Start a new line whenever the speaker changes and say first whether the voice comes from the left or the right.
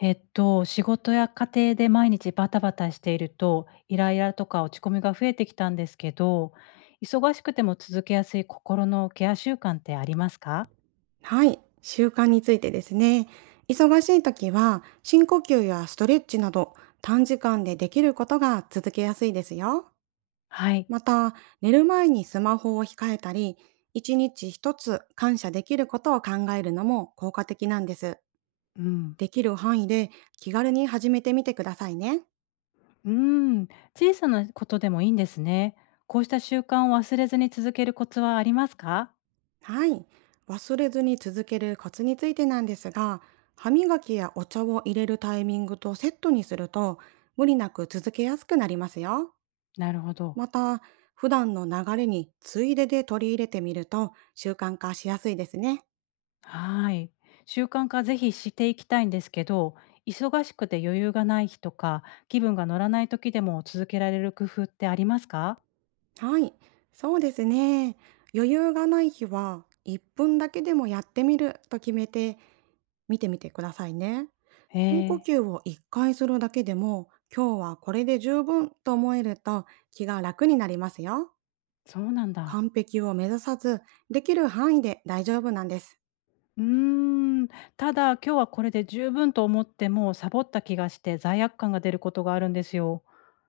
left: 仕事や家庭で毎日バタバタしていると、イライラとか落ち込みが増えてきたんですけど、忙しくても続けやすい心のケア習慣ってありますか？
right: はい、習慣についてですね。忙しい時は深呼吸やストレッチなど短時間でできることが続けやすいですよ。
left: はい。
right: また、寝る前にスマホを控えたり、一日一つ感謝できることを考えるのも効果的なんです。
left: うん。
right: できる範囲で気軽に始めてみてくださいね。
left: うーん。小さなことでもいいんですね。こうした習慣を忘れずに続けるコツはありますか？
right: はい。忘れずに続けるコツについてなんですが、歯磨きやお茶を入れるタイミングとセットにすると、無理なく続けやすくなりますよ。
left: なるほど。
right: また、普段の流れについでで取り入れてみると習慣化しやすいですね。
left: はーい。習慣化ぜひしていきたいんですけど、忙しくて余裕がない日とか、気分が乗らない時でも続けられる工夫ってありますか？
right: はい、そうですね。余裕がない日は1分だけでもやってみると決めて見てみてくださいね。
left: へ
right: 深呼
left: え。
right: 吸を1回するだけでも、今日はこれで十分と思えると気が楽になりますよ。
left: そうなんだ。
right: 完璧を目指さず、できる範囲で大丈夫なんです。
left: うーん。ただ、今日はこれで十分と思っても、サボった気がして罪悪感が出ることがあるんですよ。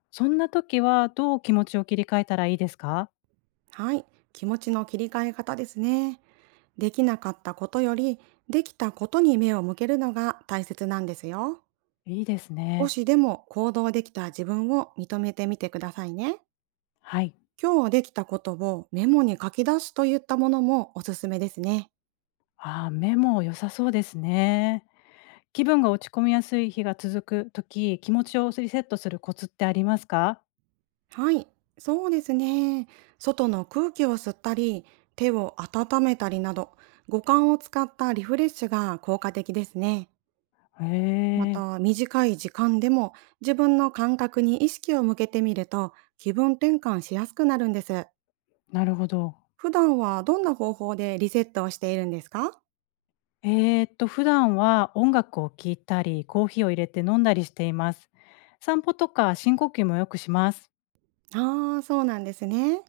left: そんな時はどう気持ちを切り替えたらいいですか？
right: はい、気持ちの切り替え方ですね。できなかったことより、できたことに目を向けるのが大切なんですよ。
left: いいです
right: 少
left: ね。
right: しでも行動できた自分を認めてみてくださいね。
left: はい。
right: 今日できたことをメモに書き出すといったものもおすすめですね。
left: ああ、メモ良さそうですね。気分が落ち込みやすい日が続く時、気持ちをリセットするコツってありますか？
right: はい、そうですね。外の空気を吸ったり、手を温めたりなど、五感を使ったリフレッシュが効果的ですね。
left: へ
right: ま
left: え、
right: た、短い時間でも自分の感覚に意識を向けてみると、気分転換しやすくなるんです。
left: なるほど。
right: 普段はどんな方法でリセットをしているんですか？
left: 普段は音楽を聴いたり、コーヒーを入れて飲んだりしています。散歩とか深呼吸もよくします。
right: ああ、そうなんですね。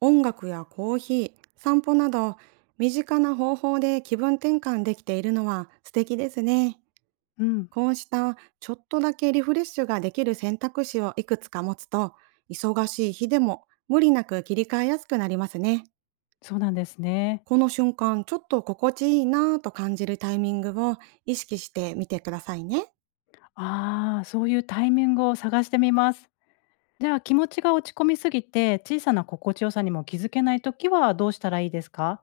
right: 音楽やコーヒー、散歩など、身近な方法で気分転換できているのは素敵ですね。
left: うん、
right: こうしたちょっとだけリフレッシュができる選択肢をいくつか持つと、忙しい日でも無理なく切り替えやすくなりますね。
left: そうなんですね。
right: この瞬間、ちょっと心地いいなぁと感じるタイミングを意識してみてくださいね。
left: ああ、そういうタイミングを探してみます。じゃあ気持ちが落ち込みすぎて、小さな心地よさにも気づけないときはどうしたらいいですか？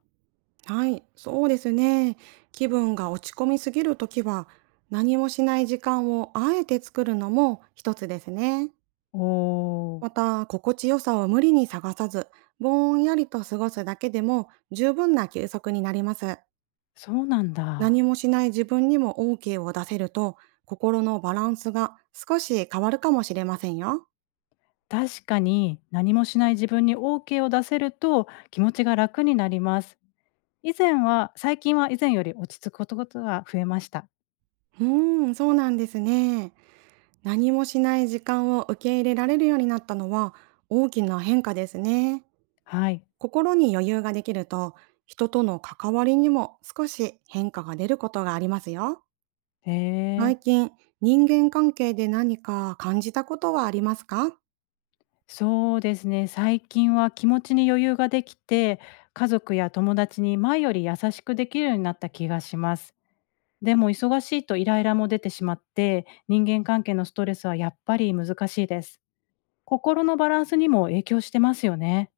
right: はい、そうですね。気分が落ち込みすぎるときは、何もしない時間をあえて作るのも一つですね。
left: おー、
right: また、心地よさを無理に探さず、ぼんやりと過ごすだけでも十分な休息になります。
left: そうなん
right: 何
left: だ。
right: もしない自分にも OK を出せると、心のバランスが少し変わるかもしれませんよ。
left: 確かに何もしない自分に OK を出せると気持ちが楽になります。以前は、最近は以前より落ち着くことが増えました。
right: うーん、そうなんですね。何もしない時間を受け入れられるようになったのは大きな変化ですね。
left: はい。
right: 心に余裕ができると、人との関わりにも少し変化が出ることがありますよ。
left: へえ。
right: 最近、人間関係で何か感じたことはありますか？
left: そうですね。最近は気持ちに余裕ができて、家族や友達に前より優しくできるようになった気がします。でも忙しいとイライラも出てしまって、人間関係のストレスはやっぱり難しいです。心のバランスにも影響してますよね。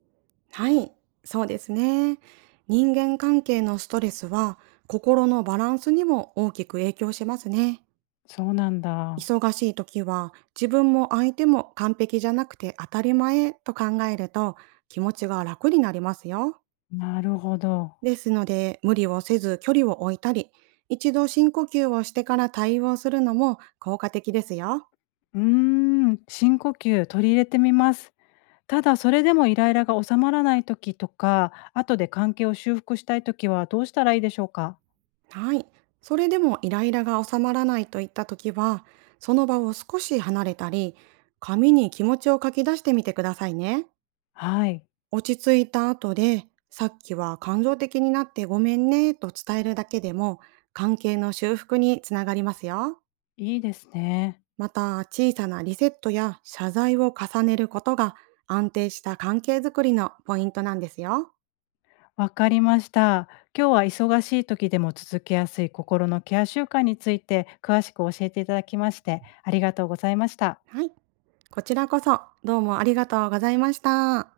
right: はい、そうですね。人間関係のストレスは心のバランスにも大きく影響しますね。
left: そうなんだ。
right: 忙しい時は、自分も相手も完璧じゃなくて当たり前と考えると、気持ちが楽になりますよ。
left: なるほど。
right: ですので、無理をせず距離を置いたり、一度深呼吸をしてから対応するのも効果的ですよ。
left: うーん、深呼吸取り入れてみます。ただそれでもイライラが収まらない時とか、後で関係を修復したい時はどうしたらいいでしょうか？
right: はい。それでもイライラが収まらないといった時は、その場を少し離れたり、紙に気持ちを書き出してみてくださいね。
left: はい、
right: 落ち着いた後で、さっきは感情的になってごめんねと伝えるだけでも、関係の修復につながりますよ。
left: いいですね。
right: また、小さなリセットや謝罪を重ねることが、安定した関係づくりのポイントなんですよ。
left: わかりました。今日は忙しい時でも続けやすい心のケア習慣について詳しく教えていただきまして、ありがとうございました。
right: はい。こちらこそどうもありがとうございました。